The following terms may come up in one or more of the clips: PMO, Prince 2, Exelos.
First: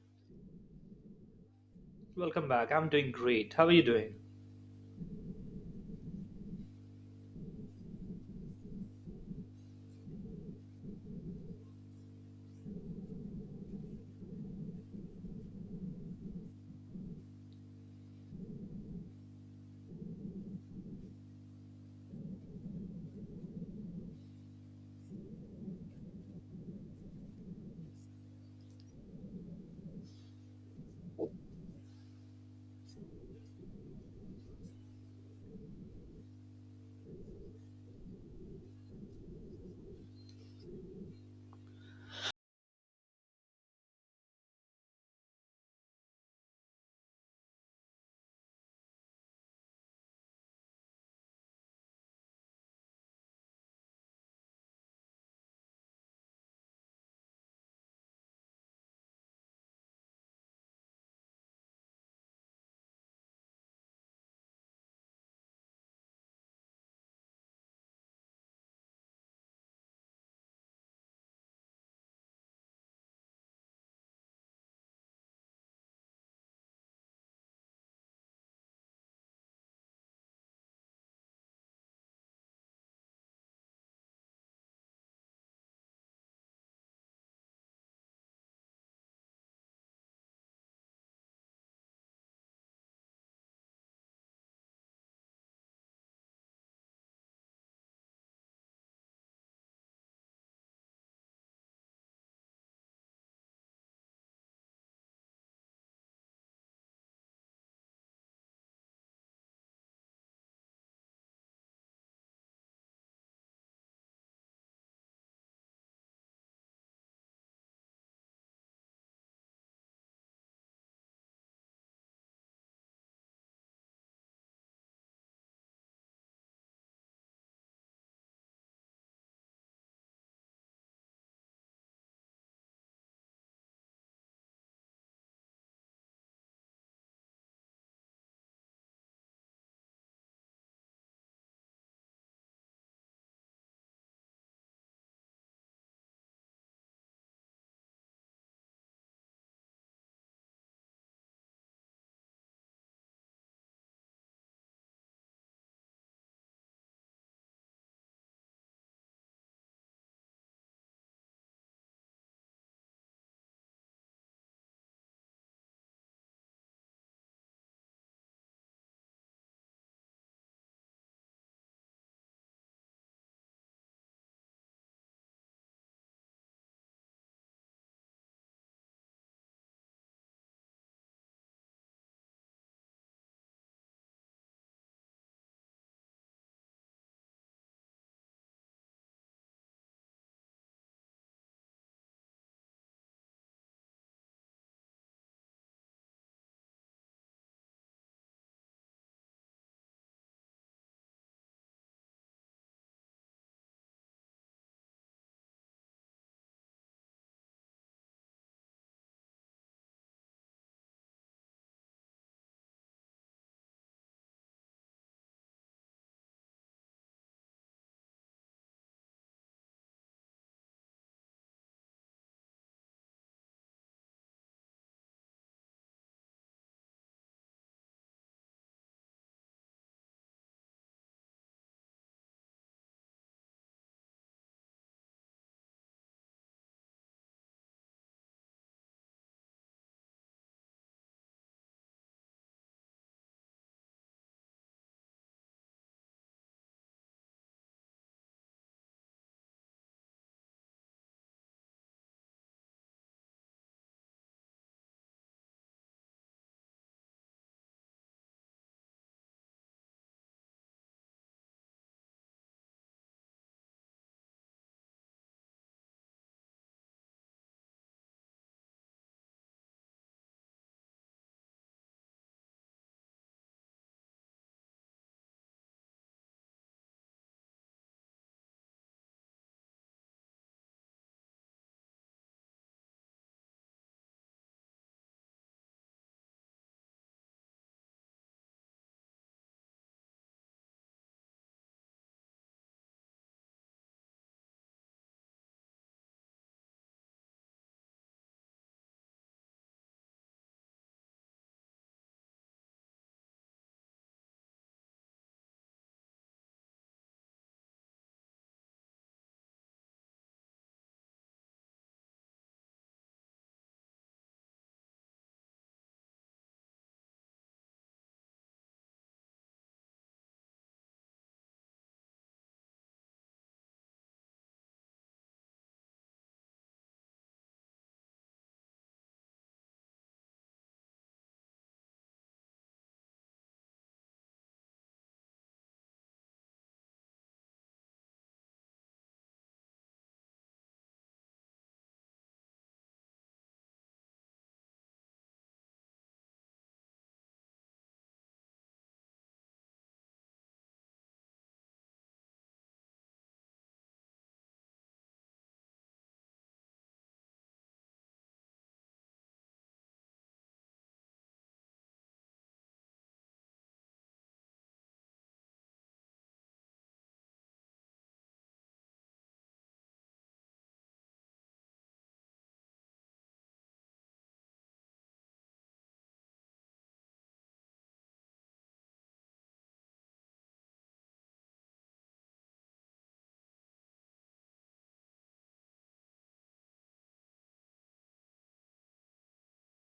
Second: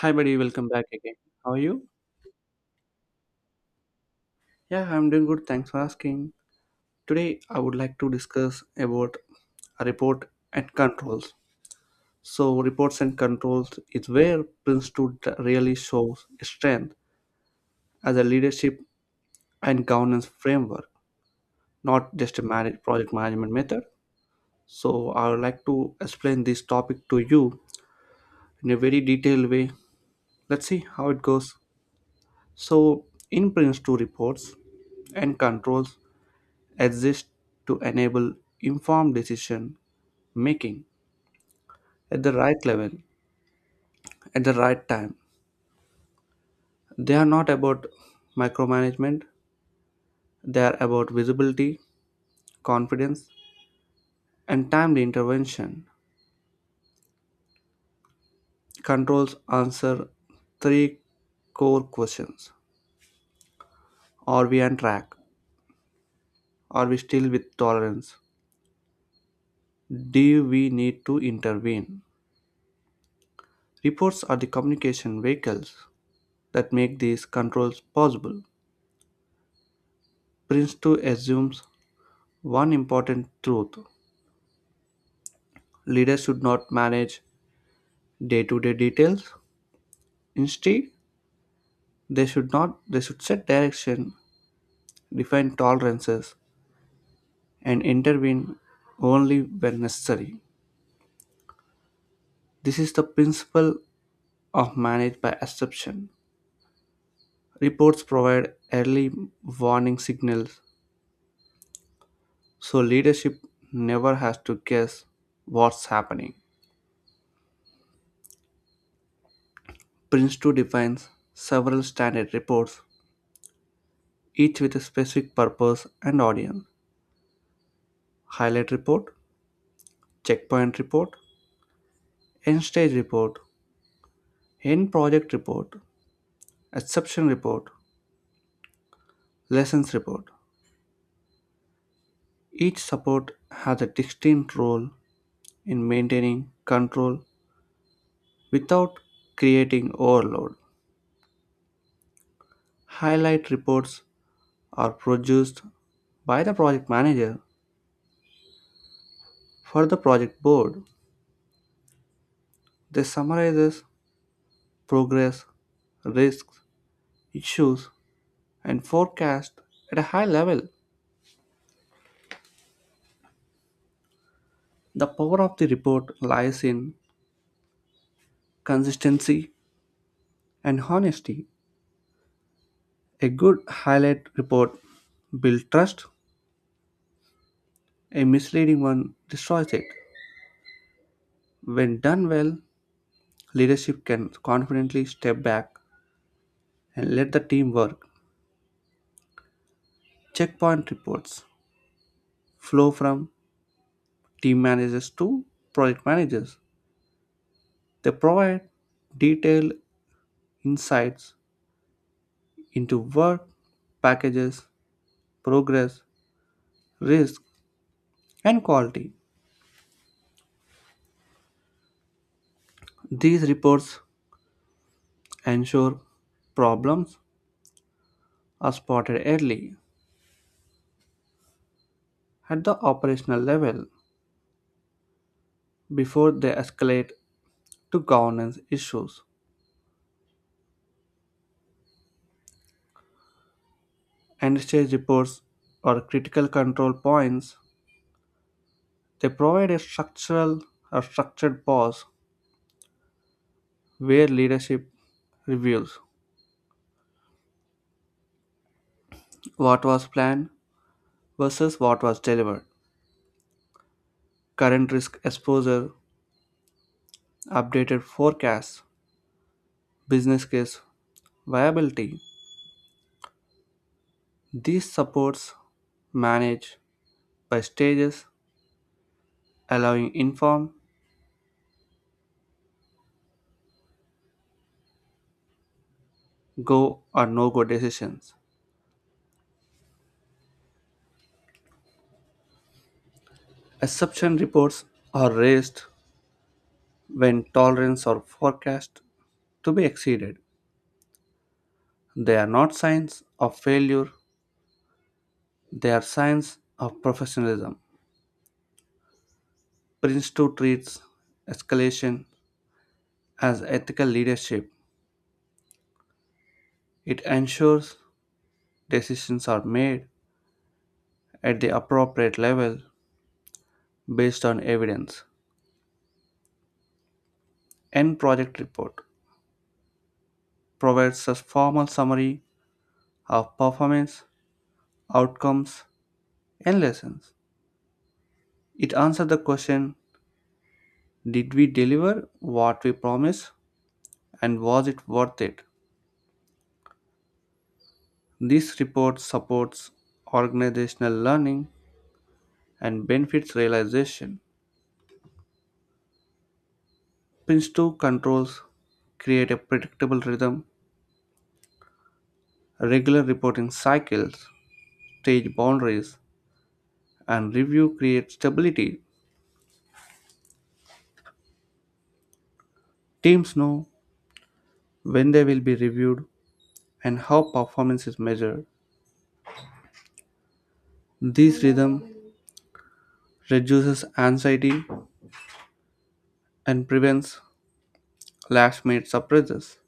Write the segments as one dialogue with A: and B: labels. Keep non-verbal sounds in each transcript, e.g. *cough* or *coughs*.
A: Hi, buddy. Welcome back again. How are you?
B: Welcome back. I'm doing great. How are you doing? *laughs*
A: Yeah, I'm doing good. Thanks for asking. Today, I would like to discuss about a report and controls. So, reports and controls is where Prince 2 really shows strength as a leadership and governance framework, not just project management method. So, I would like to explain this topic to you in a very detailed way. Let's see how it goes. So, in Prince 2, reports and controls exist to enable informed decision making at the right level at the right time. They are not about micromanagement; they are about visibility, confidence, and timely intervention. Controls answer three core questions: Are we on track? Are we still with tolerance? Do we need to intervene? Reports are the communication vehicles that make these controls possible. Prince2 assumes one important truth: leaders should not manage day to day details. Instead, they should not they should set direction, define tolerances, and intervene only when necessary. This is the principle of manage by exception. Reports provide early warning signals, so leadership never has to guess what's happening. Prince 2 defines several standard reports, each with a specific purpose and audience: highlight report, checkpoint report, end stage report, end project report, exception report, lessons report. Each support has a distinct role in maintaining control without creating overload. Highlight reports are produced by the project manager for the project board. They summarizes progress, risks, issues, and forecast at a high level. The power of the report lies in consistency and honesty. A good highlight report builds trust; a misleading one destroys it. When done well, leadership can confidently step back and let the team work. Checkpoint reports flow from team managers to project managers. They provide detailed insights into work, packages, progress, risk, and quality. These reports ensure problems are spotted early, at the operational level, before they escalate to governance issues. And stage reports, or critical control points, they provide a structural or structured pause where leadership reviews what was planned versus what was delivered, current risk exposure, updated forecasts, business case viability. These supports managed by stages, allowing informed go or no go decisions. Exception reports are raised when tolerance are forecast to be exceeded. They are not signs of failure; they are signs of professionalism. Prince 2 treats escalation as ethical leadership. It ensures decisions are made at the appropriate level based on evidence. End project report provides a formal summary of performance, outcomes, and lessons. It answered the question: Did we deliver what we promised, and was it worth it? This report supports organizational learning and benefits realization. PRINCE 2 controls create a predictable rhythm; regular reporting cycles, stage boundaries, and review creates stability. Teams know when they will be reviewed and how performance is measured. This rhythm reduces anxiety and prevents last minute surprises.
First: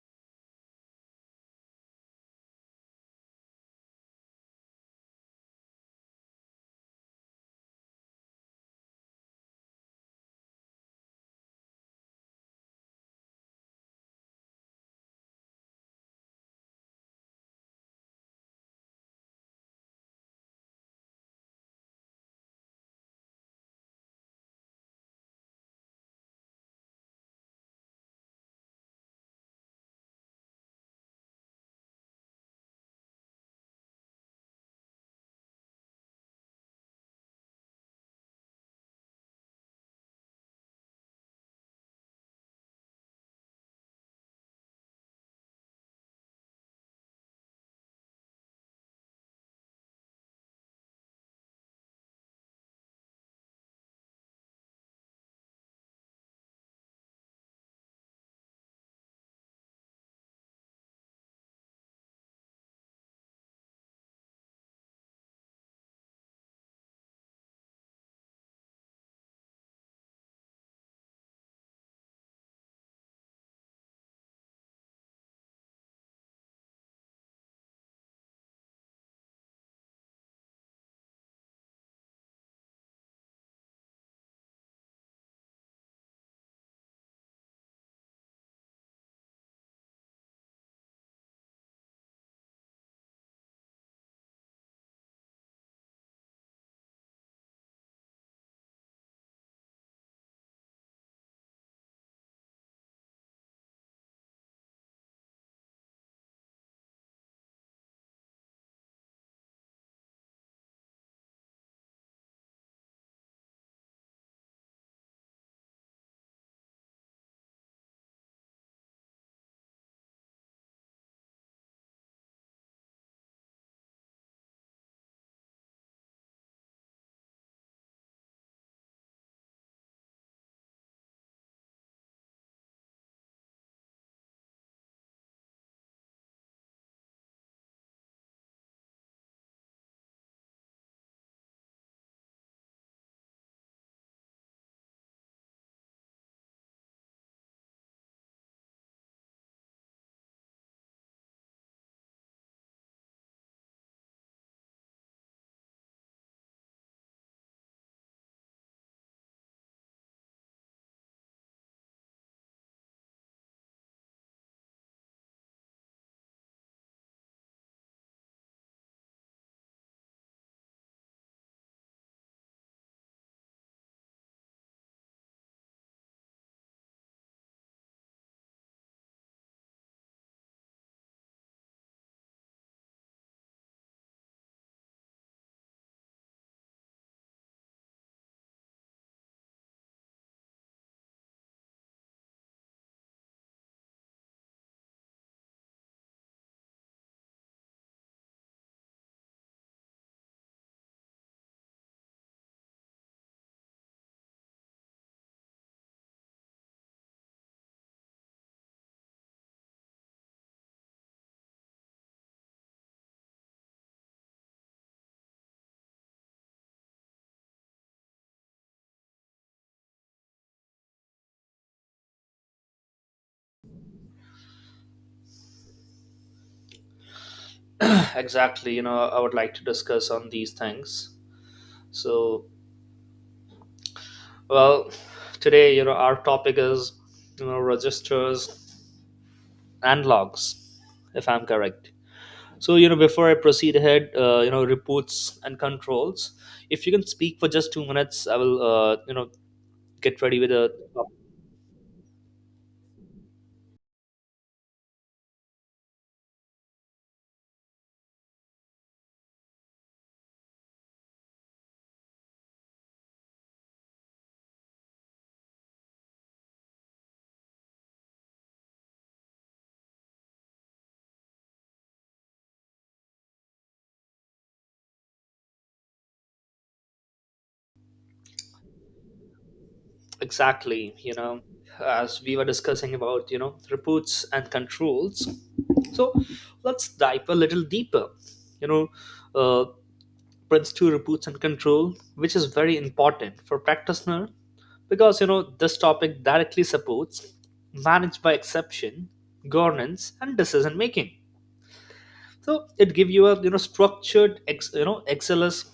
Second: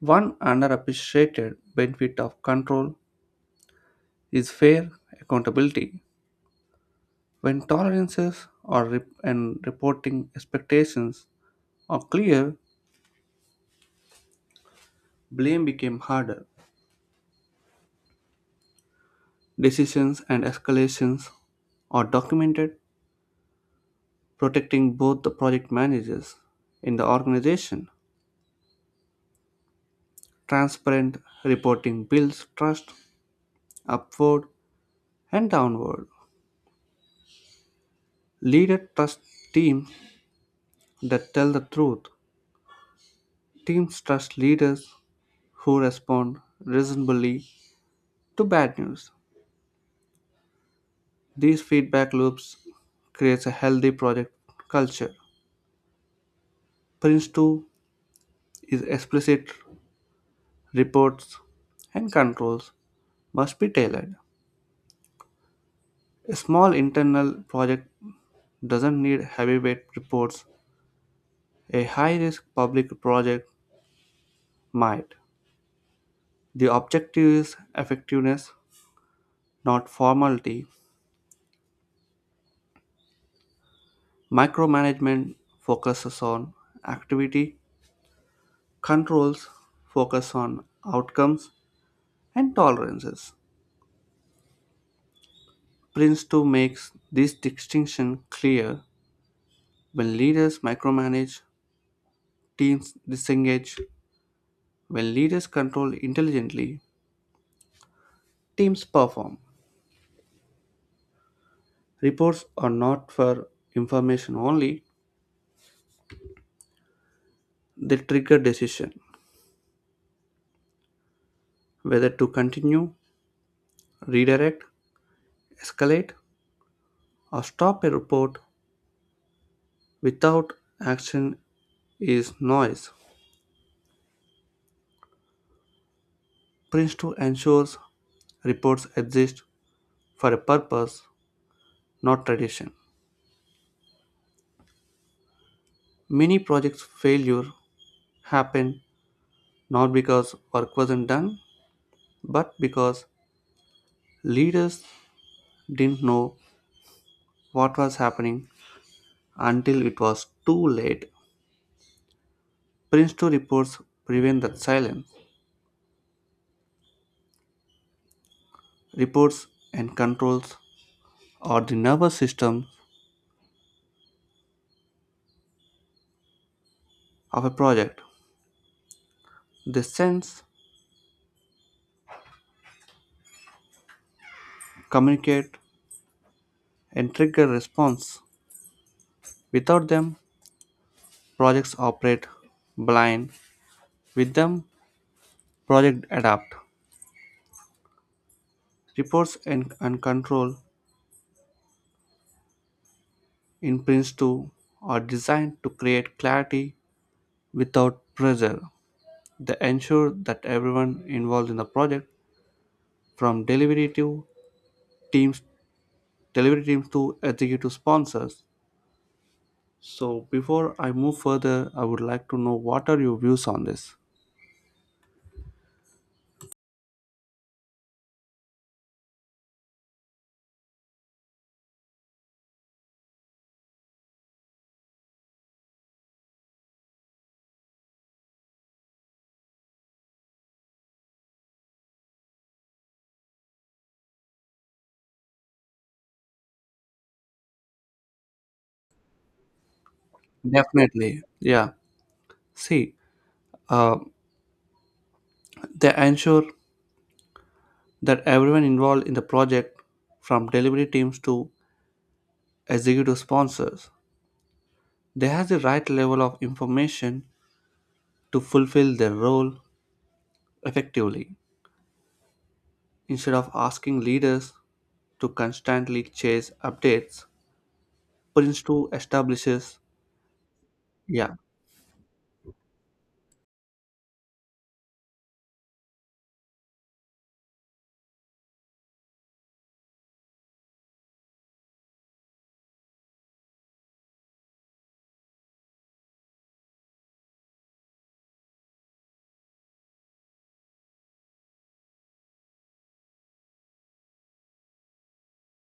A: One underappreciated benefit of control is fair accountability. When tolerances or and reporting expectations are clear, blame became harder. Decisions and escalations are documented, protecting both the project managers in the organization. Transparent reporting builds trust upward and downward. Leader trust teams that tell the truth. Teams trust leaders who respond reasonably to bad news. These feedback loops creates a healthy project culture. Prince 2 is explicit: reports and controls must be tailored. A small internal project doesn't need heavyweight reports. A high-risk public project might. The objective is effectiveness, not formality. Micromanagement focuses on activity; controls focus on outcomes and tolerances. Prince 2 makes this distinction clear: when leaders micromanage, teams disengage. When leaders control intelligently, teams perform. Reports are not for information only; they trigger decision whether to continue, redirect, escalate, or stop. A report without action is noise. Prince 2 ensures reports exist for a purpose, not tradition. Many projects' failure happened not because work wasn't done, but because leaders didn't know what was happening until it was too late. Prince 2 reports prevent that silence. Reports and controls are the nervous system of a project. They sense, communicate, and trigger response. Without them, projects operate blind. With them, project adapt. Reports and control in Prince2 are designed to create clarity without pressure. They ensure that everyone involved in the project, from teams, delivery teams to executive sponsors. So before I move further, I would like to know what are your views on this?
B: *sighs* Exactly. I would like to discuss on these things. So, well, Today, our topic is, registers and logs, if I'm correct. So, before I proceed ahead, reports and controls. If you can speak for just 2 minutes, I will, get ready with a.
A: Definitely. Yeah. See, they ensure that everyone involved in the project, from delivery teams to executive sponsors, they have the right level of information to fulfill their role effectively. Instead of asking leaders to constantly chase updates, Prince 2 establishes.
B: Exactly,
A: Yeah,
B: as we were discussing about, reports and controls. So let's dive a little deeper, you know uh, Prince 2 reports and control, which is very important for practitioner, because this topic directly supports managed by exception, governance, and decision making. So it gives you a, structured ex, you know xls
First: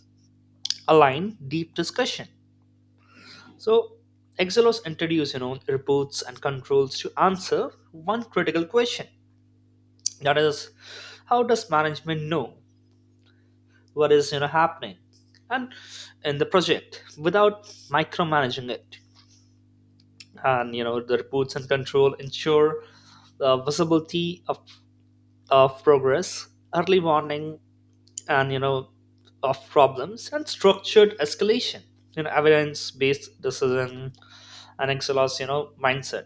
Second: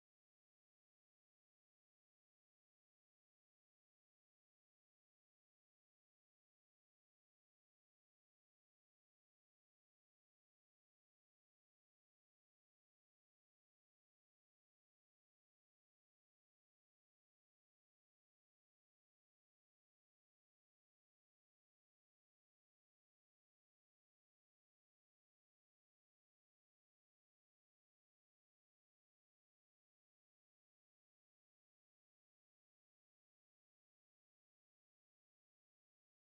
B: aligned deep discussion. So Exelos introduced, reports and controls to answer one critical question. That is, how does management know what is, happening and in the project without micromanaging it? And the reports and control ensure the visibility of, progress, early warning, and, of problems, and structured escalation. Evidence based decision. And Exelos, mindset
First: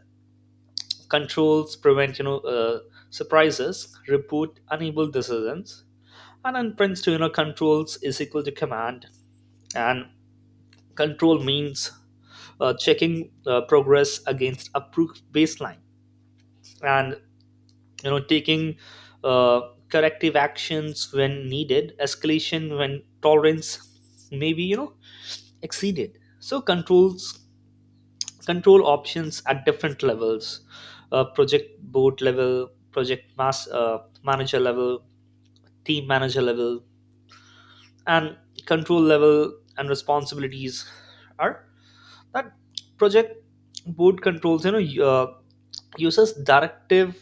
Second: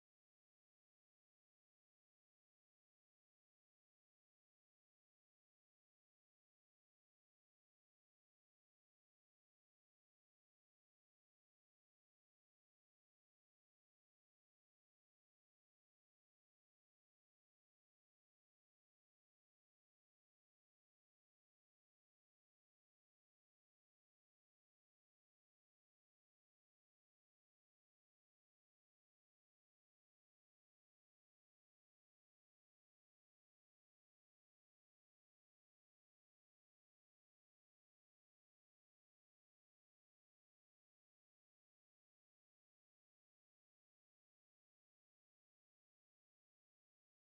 B: controls prevent, surprises. Report unable decisions. And in Prince to controls is equal to command. And control means, checking progress against approved baseline, and, taking, uh, corrective actions when needed, escalation when tolerance may be, exceeded. So controls, control options at different levels: project board level, project mass manager level, team manager level, and control level. And responsibilities are that project board controls, uh, uses directive,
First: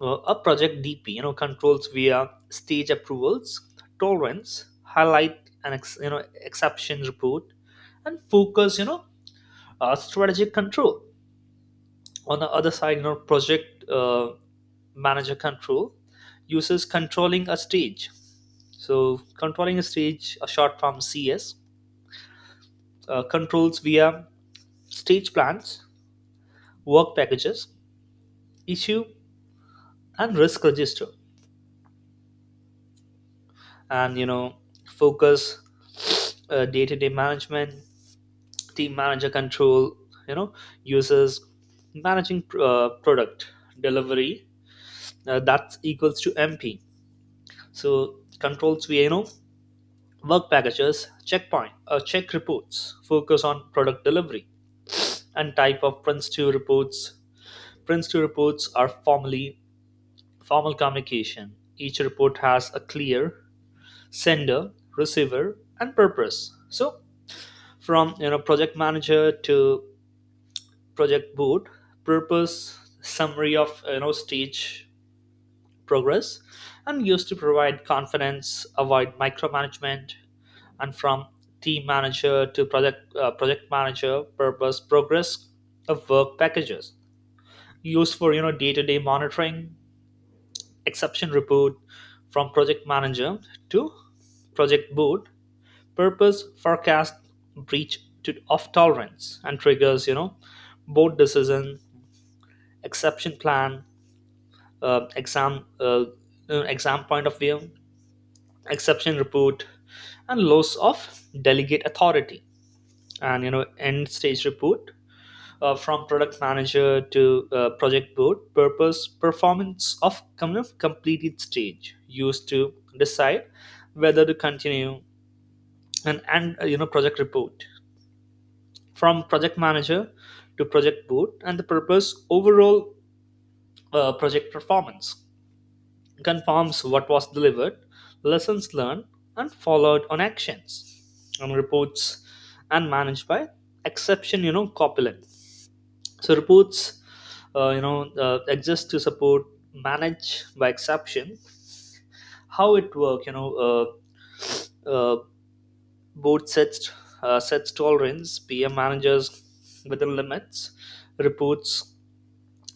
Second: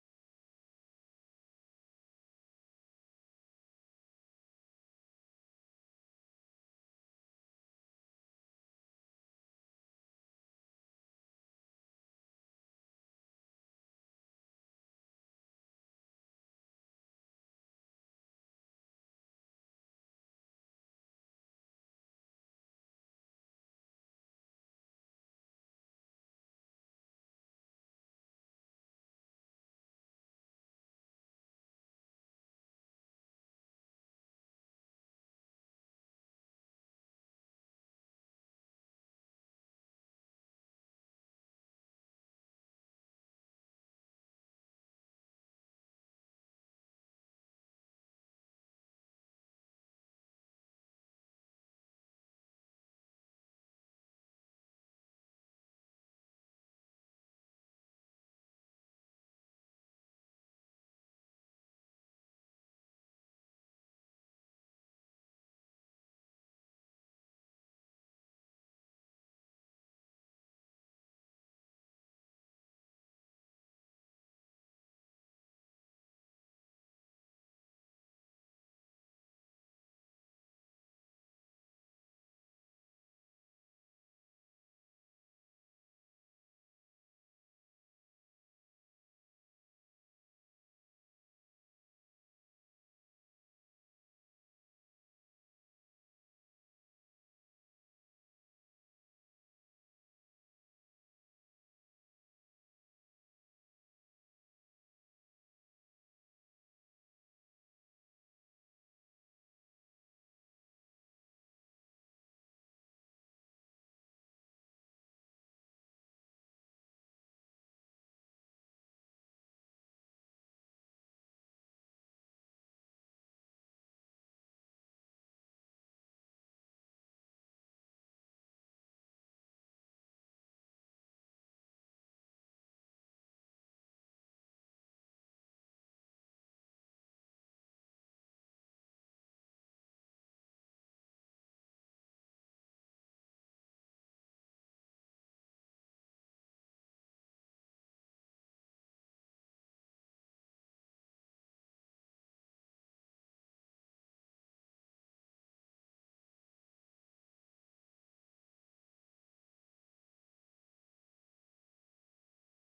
B: a project dp controls via stage approvals, tolerance, highlight, and exception report, and focus, strategic control. On the other side, project manager control uses controlling a stage. So controlling a stage, a short form CS, controls via stage plans, work packages, issue, and risk register, and, focus, day-to-day management. Team manager control, you know uses managing, product delivery, that equals to MP. So controls via, work packages, checkpoint, or check reports, focus on product delivery. And type of Prince 2 reports. Prince 2 reports are formally formal communication. Each report has a clear sender, receiver, and purpose. So from, project manager to project board, purpose: summary of, stage progress, and used to provide confidence, avoid micromanagement. And from team manager to project manager, purpose: progress of work packages, used for, day-to-day monitoring. Exception report, from project manager to project board, purpose: forecast of tolerance, and triggers, board decision, exception plan. uh, exam uh, Exam point of view: exception report and loss of delegate authority. And, end stage report, from product manager to project board, purpose: performance of completed stage, used to decide whether to continue. And you know Project report, from project manager to project board, and the purpose: overall project performance, confirms what was delivered, lessons learned, and followed on actions. And reports and managed by exception, copulent. So reports, exist to support manage by exception. How it work, uh, board sets tolerance. PM managers within limits. Reports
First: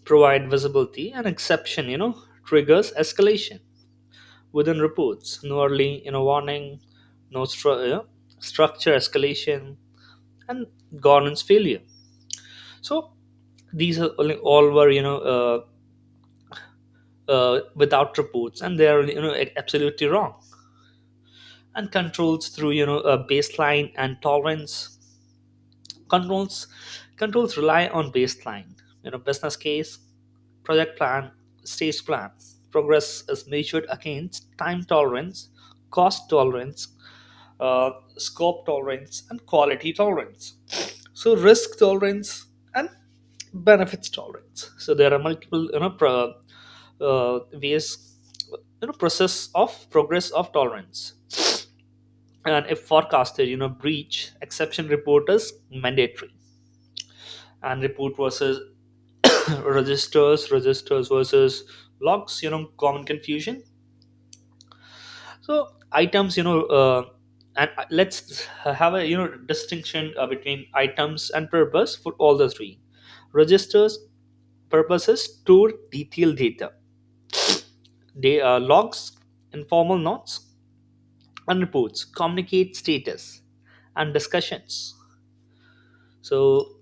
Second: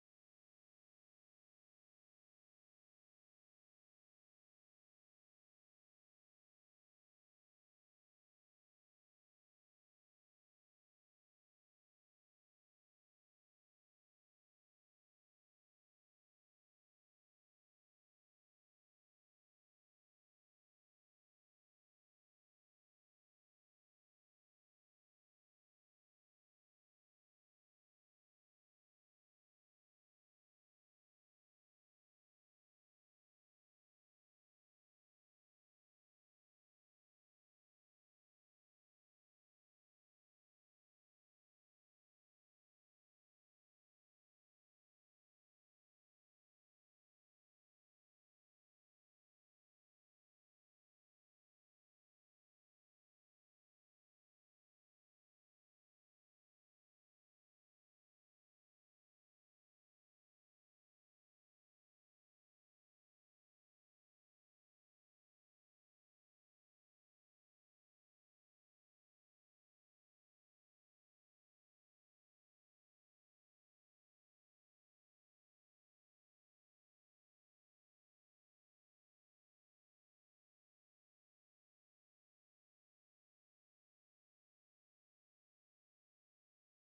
B: provide visibility, and exception, triggers escalation within reports. No early, warning, no structure escalation, and governance failure. So these are only, all were, without reports, and they are, absolutely wrong. And controls through, a baseline and tolerance. controls Controls rely on baseline, business case, project plan, stage plan. Progress is measured against time tolerance, cost tolerance, uh, scope tolerance, and quality tolerance. So risk tolerance and benefits tolerance. So there are multiple, ways, process of progress of tolerance. And if forecasted, breach, exception report is mandatory. And report versus *coughs* *clears throat* registers, versus logs, common confusion. So items, and let's have a, distinction between items and purpose for all the three. Registers: purposes, store detailed data. They Logs, informal notes, and reports communicate status and discussions. So,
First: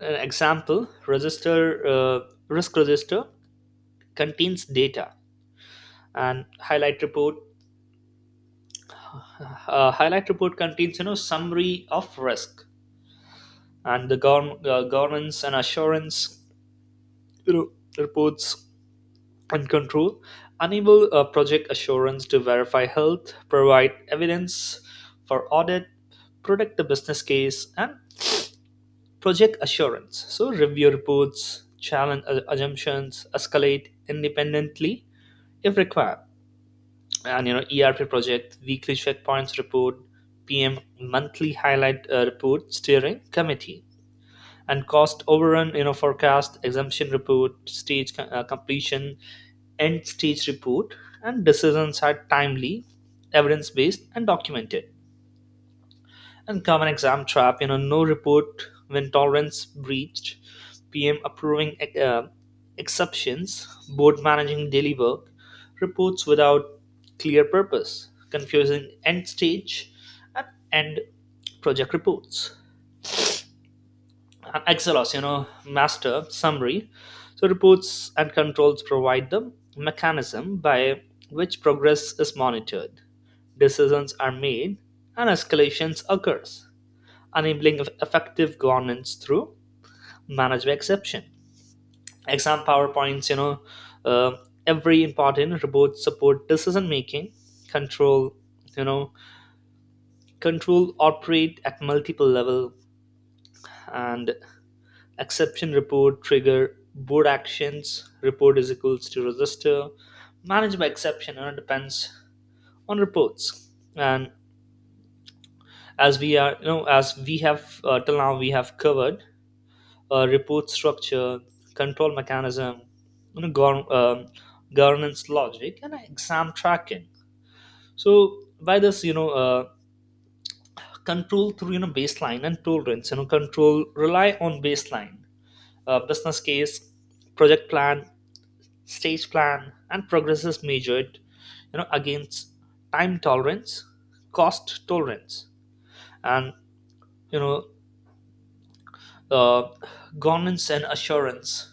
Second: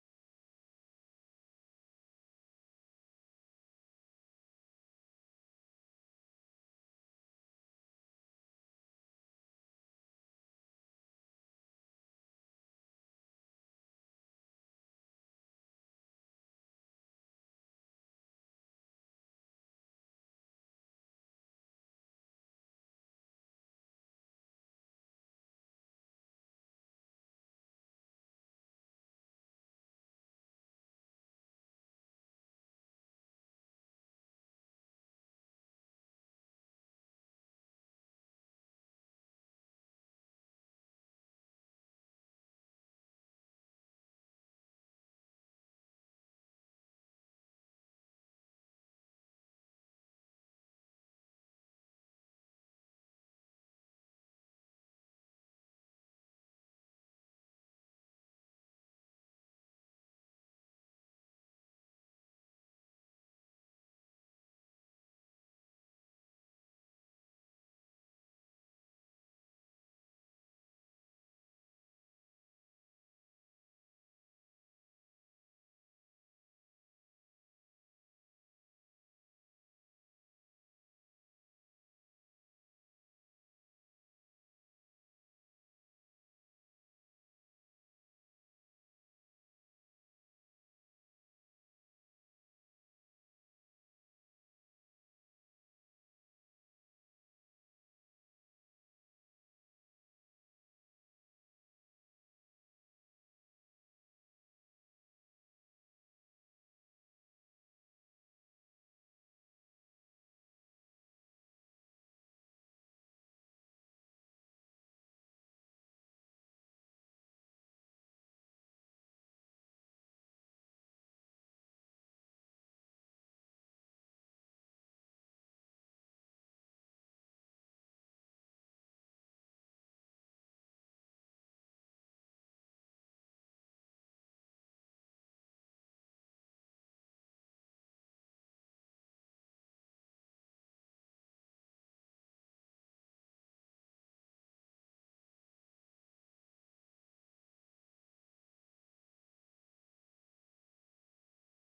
B: an example register, risk register, contains data. And highlight report contains, summary of risk. And the governance and assurance, you know reports and control enable a project assurance to verify health, provide evidence for audit, protect the business case, and project assurance. So, review reports, challenge assumptions, escalate independently if required. And, ERP project: weekly checkpoints report, PM monthly highlight, report, steering committee, and cost overrun, forecast, exemption report, stage completion, end stage report. And decisions are timely, evidence-based, and documented. And common exam trap, no report when tolerance breached, PM approving, uh, exceptions, board managing daily work, reports without clear purpose, confusing end stage and end project reports. An xls, master summary. So reports and controls provide the mechanism by which progress is monitored, decisions are made, and escalations occurs, enabling effective governance through management exception. Exam powerpoints, uh, every important report support decision making, control. you know control operate at multiple level. And exception report trigger board actions, report is equals to register, manage by exception, and it depends on reports. And as we are, as we have, till now, we have covered report structure, control mechanism, you know, gov- um, governance logic, and exam tracking. So by this, control through, baseline and tolerance. Control rely on baseline, business case, project plan, stage plan. And progress is measured, against time tolerance, cost tolerance, and, you know uh, governance and assurance.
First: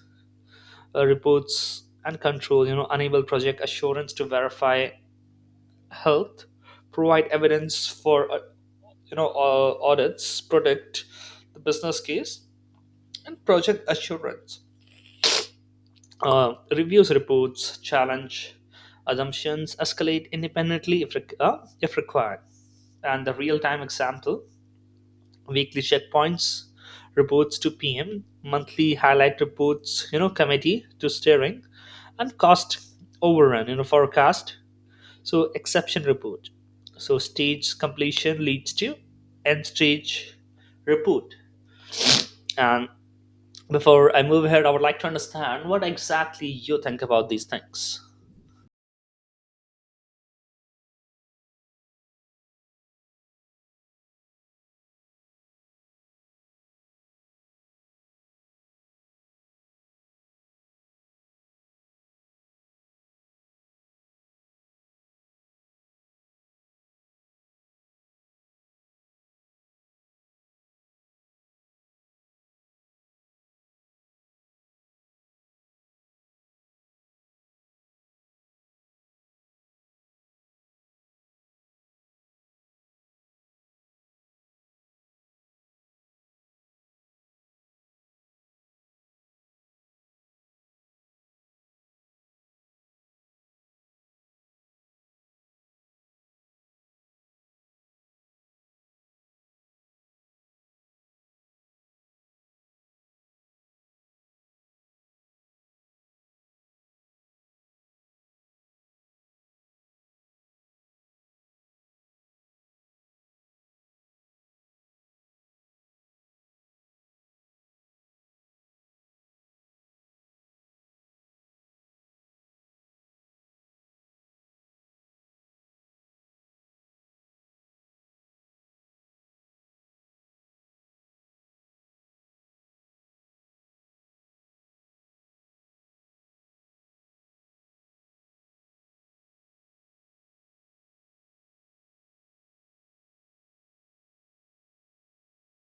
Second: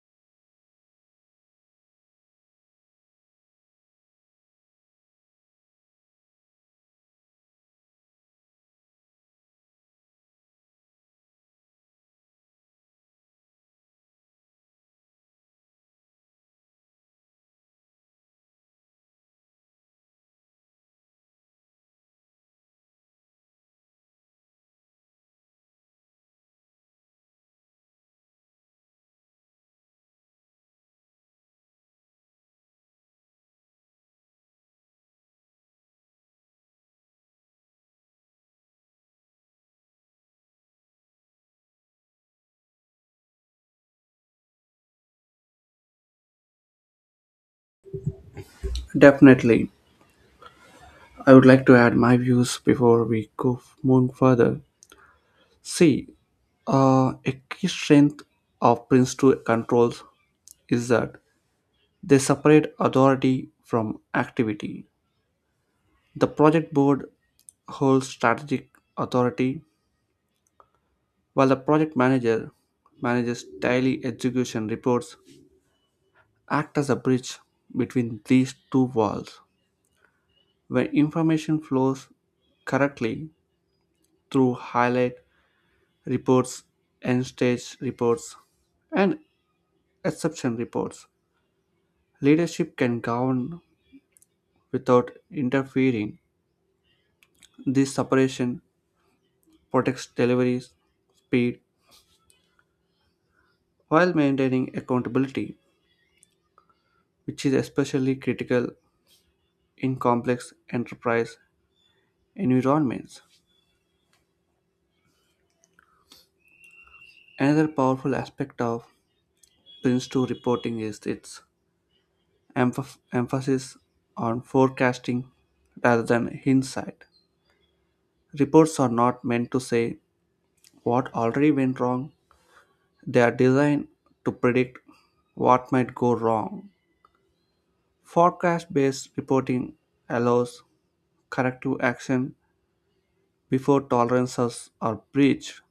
B: Reports and control, enable project assurance to verify health, provide evidence for, audits, protect the business case and project assurance. Reviews reports, challenge assumptions, escalate independently if required. And the real-time example: weekly checkpoints, reports to PM, monthly highlight reports, committee to steering, and cost overrun, forecast. So exception report. So stage completion leads to end stage report. And before I move ahead, I would like to understand what exactly you think about these things.
A: definitely. I would like to add my views before we go move further. See, a key strength of Prince 2 controls is that they separate authority from activity. The project board holds strategic authority, while the project manager manages daily execution reports, act as a bridge between these two walls. When information flows correctly through highlight reports, end stage reports, and exception reports, leadership can govern without interfering. This separation protects delivery speed while maintaining accountability, which is especially critical in complex enterprise environments. Another powerful aspect of Prince 2 reporting is its emphasis on forecasting rather than hindsight. Reports are not meant to say what already went wrong; they are designed to predict what might go wrong. Forecast based reporting allows corrective action before tolerances are breached.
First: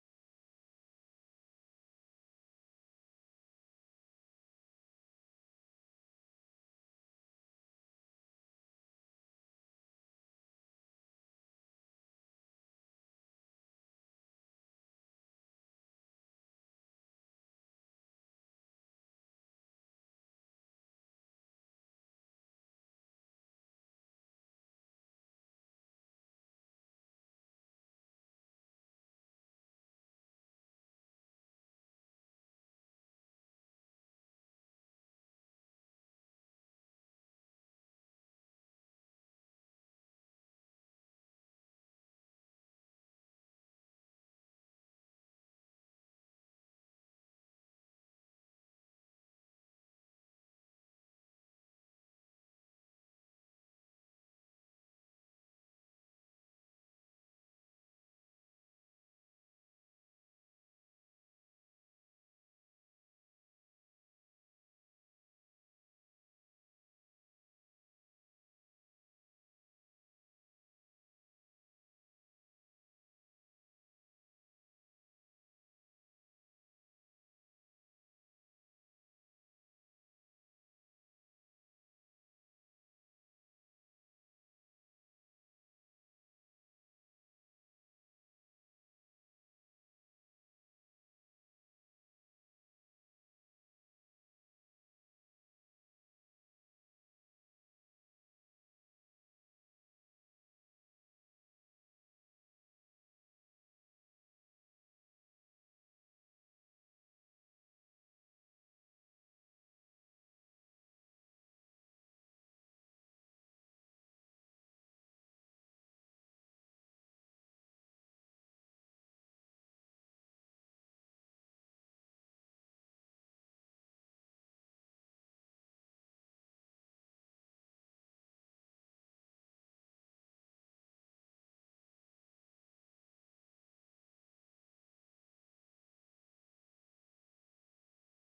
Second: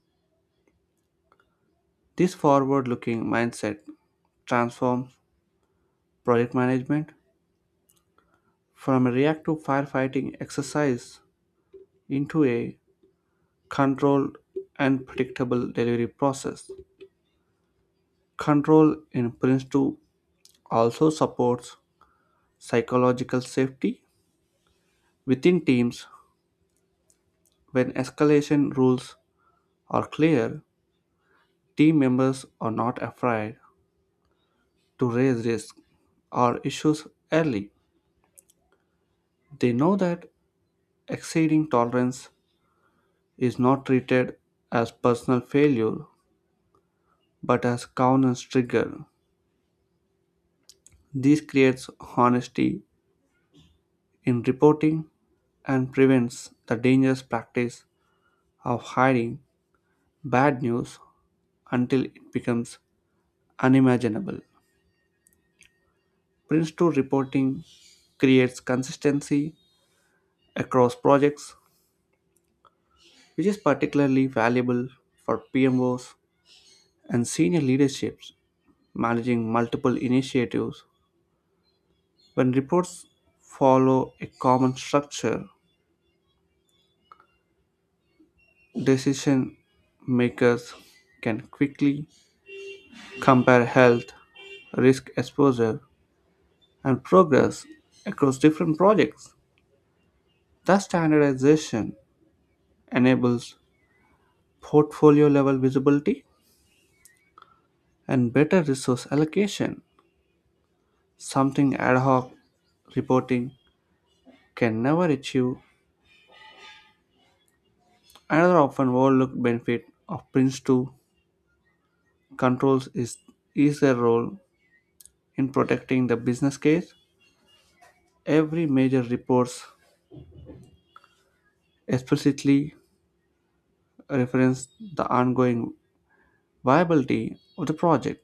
A: This forward looking mindset transforms project management from a reactive firefighting exercise into a controlled and predictable delivery process. Control in Prince 2 also supports psychological safety within teams. When escalation rules are clear, team members are not afraid to raise risks or issues early. They know that exceeding tolerance is not treated as personal failure but as governance trigger. This creates honesty in reporting and prevents the dangerous practice of hiding bad news until it becomes unimaginable. Prince 2 reporting creates consistency across projects, which is particularly valuable for PMOs and senior leaderships managing multiple initiatives. When reports follow a common structure, decision makers can quickly compare health, risk exposure, and progress across different projects. That standardization enables portfolio level visibility and better resource allocation, something ad hoc reporting can never achieve. Another often overlooked benefit of Prince2 controls is, their role in protecting the business case. Every major reports explicitly reference the ongoing viability of the project.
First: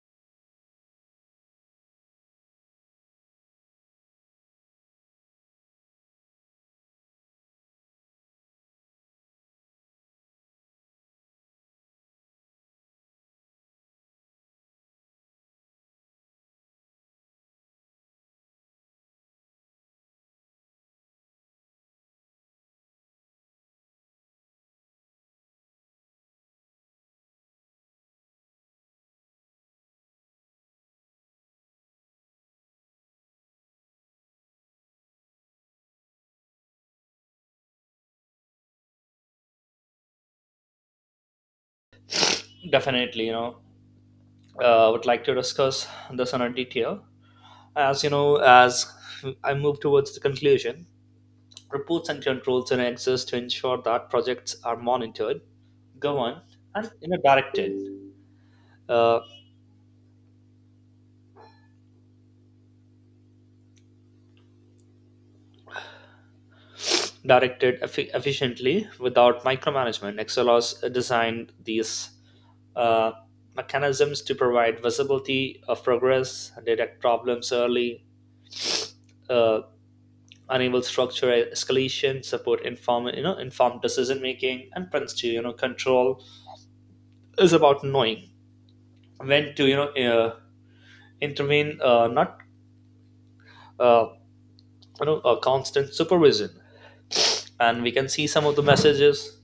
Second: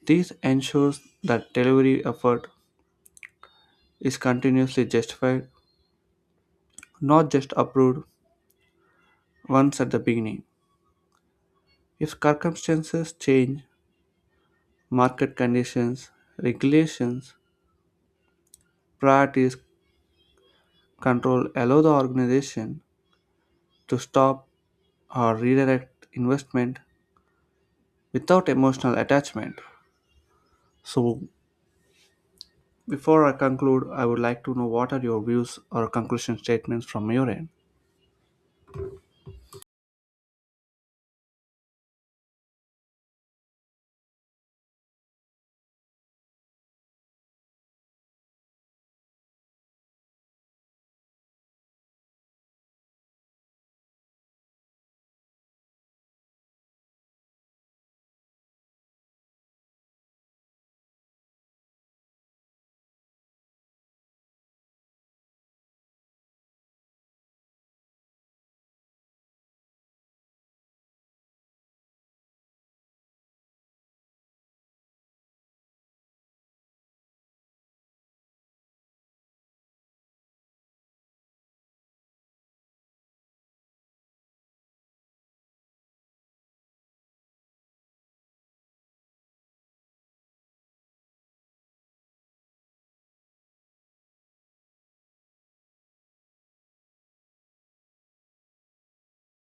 A: This ensures that delivery effort is continuously justified, not just approved once at the beginning. If circumstances change, market conditions, regulations, priorities, control allow the organization to stop or redirect investment without emotional attachment. So, before I conclude, I would like to know what are your views or conclusion statements from your end.
B: Definitely, I would like to discuss this in a detail. As you know as I move towards the conclusion, reports and controls and access to ensure that projects are monitored, governed, and, directed, uh, efficiently, without micromanagement. Excel has designed these, uh, mechanisms to provide visibility of progress, detect problems early, uh, enable structure escalation, support inform, informed decision making. And prints to control is about knowing went to you know intervene, not uh, you know a constant supervision. And we can see some of the messages.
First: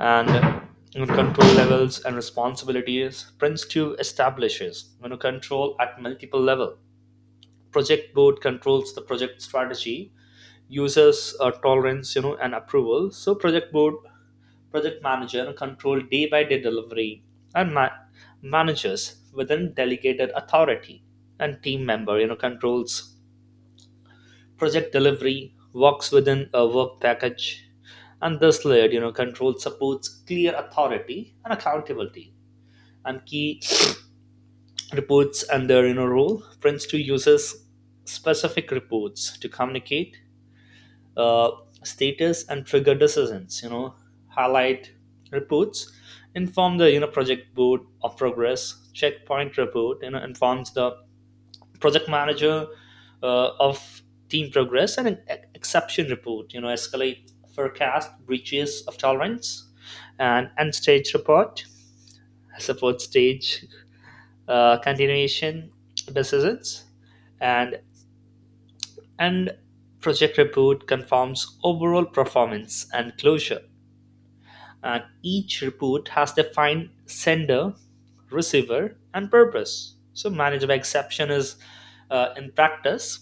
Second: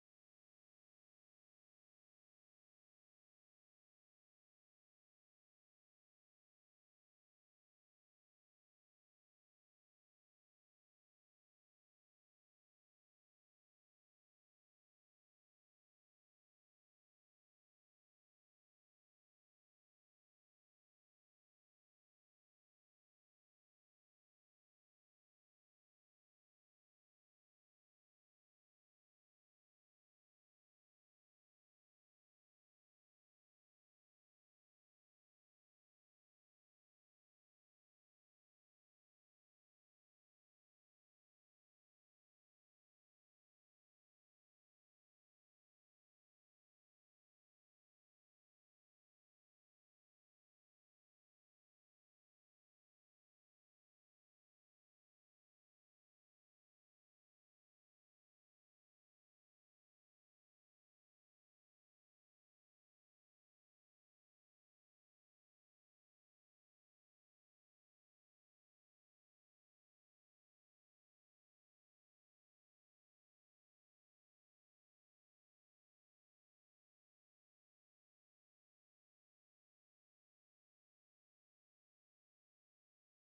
B: And, control levels and responsibilities. Prince 2 establishes, control at multiple level. Project board controls the project strategy, users, tolerance, and approval. So project board. Project manager, control day by day delivery, and managers within delegated authority. And team member, controls project delivery, works within a work package. And this layered, control supports clear authority and accountability. And key *sniffs* reports and their, role. Prince Two uses specific reports to communicate uh, status and trigger decisions. Highlight reports inform the, project board of progress. Checkpoint report, informs the project manager of team progress. And an exception report, escalate forecast breaches of tolerance. And end stage report support stage, continuation decisions. And end project report confirms overall performance and closure. And each report has defined sender, receiver, and purpose. So manage by exception is, in practice,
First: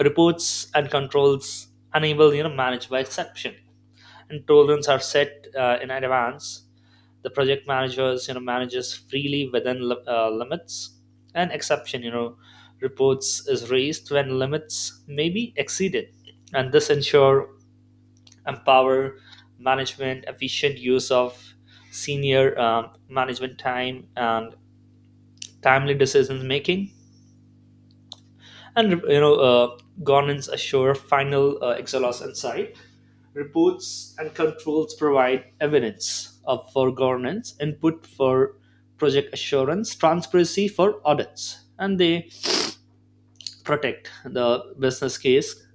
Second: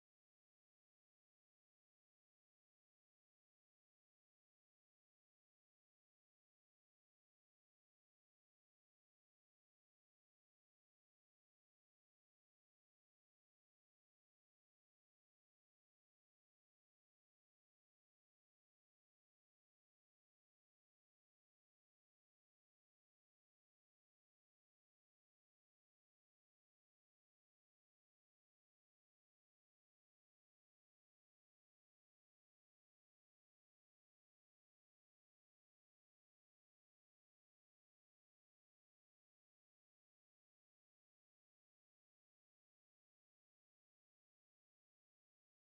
B: reports and controls unable, managed by exception. And tolerance are set, in advance. The project managers, manages freely within limits. And exception, reports is raised when limits may be exceeded. And this ensure empower management, efficient use of senior, management time, and timely decision making. And, governance assure final, exhaust insight. Reports and controls provide evidence of for governance, input for project assurance, transparency for audits, and they protect the business case,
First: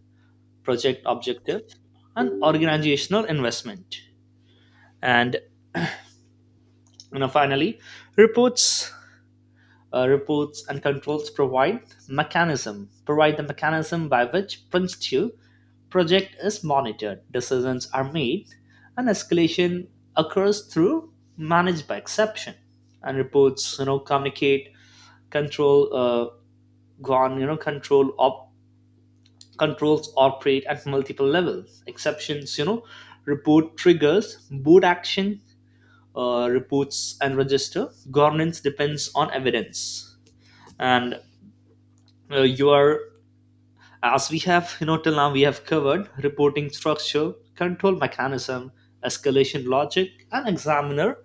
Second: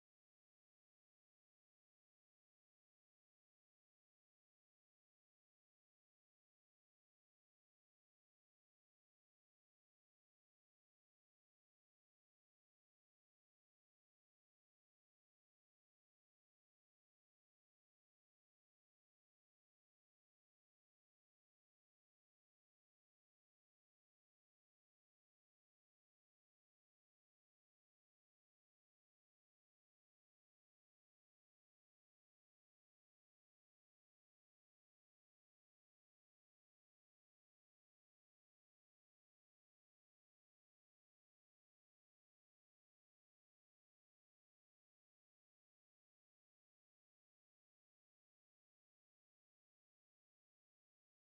B: project objective, and organizational investment. And, finally, reports, reports and controls provide the mechanism by which principle project is monitored, decisions are made, and escalation occurs through managed by exception. And reports, communicate, control, uh, gone, you know, control op- controls operate at multiple levels. Exceptions, report triggers, board action, reports and register. Governance depends on evidence. And you are As we have, till now, we have covered reporting structure, control mechanism, escalation logic, and examiner,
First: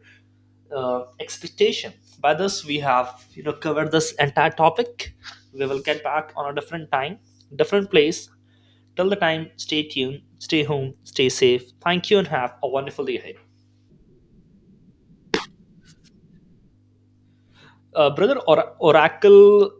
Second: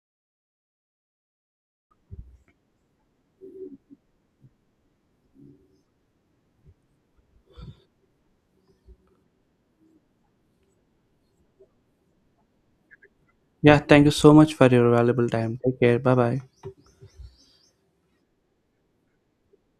B: expectation. By this, we have, covered this entire topic. We will get back on a different time, different place. Till the time, stay tuned, stay home, stay safe. Thank you, and have a wonderful day ahead.
A: Yeah, thank you so much for your valuable time. Take care. Bye bye.
B: Oracle